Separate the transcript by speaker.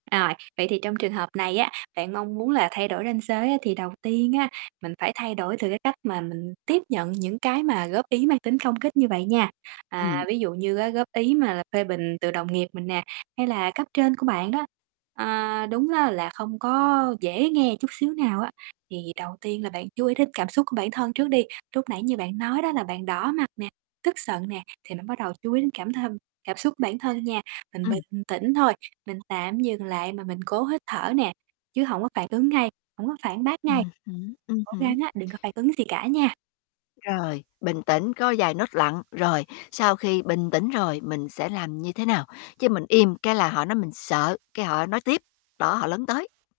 Speaker 1: Rồi, vậy thì trong trường hợp này á, bạn mong muốn là thay đổi ranh giới á, thì đầu tiên á, mình phải thay đổi từ cái cách mà mình tiếp nhận những cái mà góp ý mang tính công kích như vậy nha, à,
Speaker 2: Ừm.
Speaker 1: ví dụ như á góp ý mà là phê bình từ đồng nghiệp mình nè hay là cấp trên của bạn đó. À, đúng á là không có dễ nghe chút xíu nào á, thì đầu tiên là bạn chú ý đến cảm xúc của bản thân trước đi. Lúc nãy như bạn nói đó là bạn đỏ mặt nè, tức giận nè, thì bạn bắt đầu chú ý đến cảm thân cảm xúc của bản thân nha. Mình
Speaker 2: Ừm.
Speaker 1: bình tĩnh thôi, mình tạm dừng lại mà mình cố hít thở nè, chứ hổng có phản ứng ngay, hổng có phản bác ngay.
Speaker 2: Ừm hứm, ừm
Speaker 1: Cố gắng
Speaker 2: hứm.
Speaker 1: á, đừng có phản ứng gì cả nha.
Speaker 2: Rồi, bình tĩnh cố vài nốt lặng, rồi sau khi bình tĩnh rồi mình sẽ làm như thế nào? Chứ mình im cái là họ nói mình sợ, cái họ nói tiếp, đó họ lấn tới.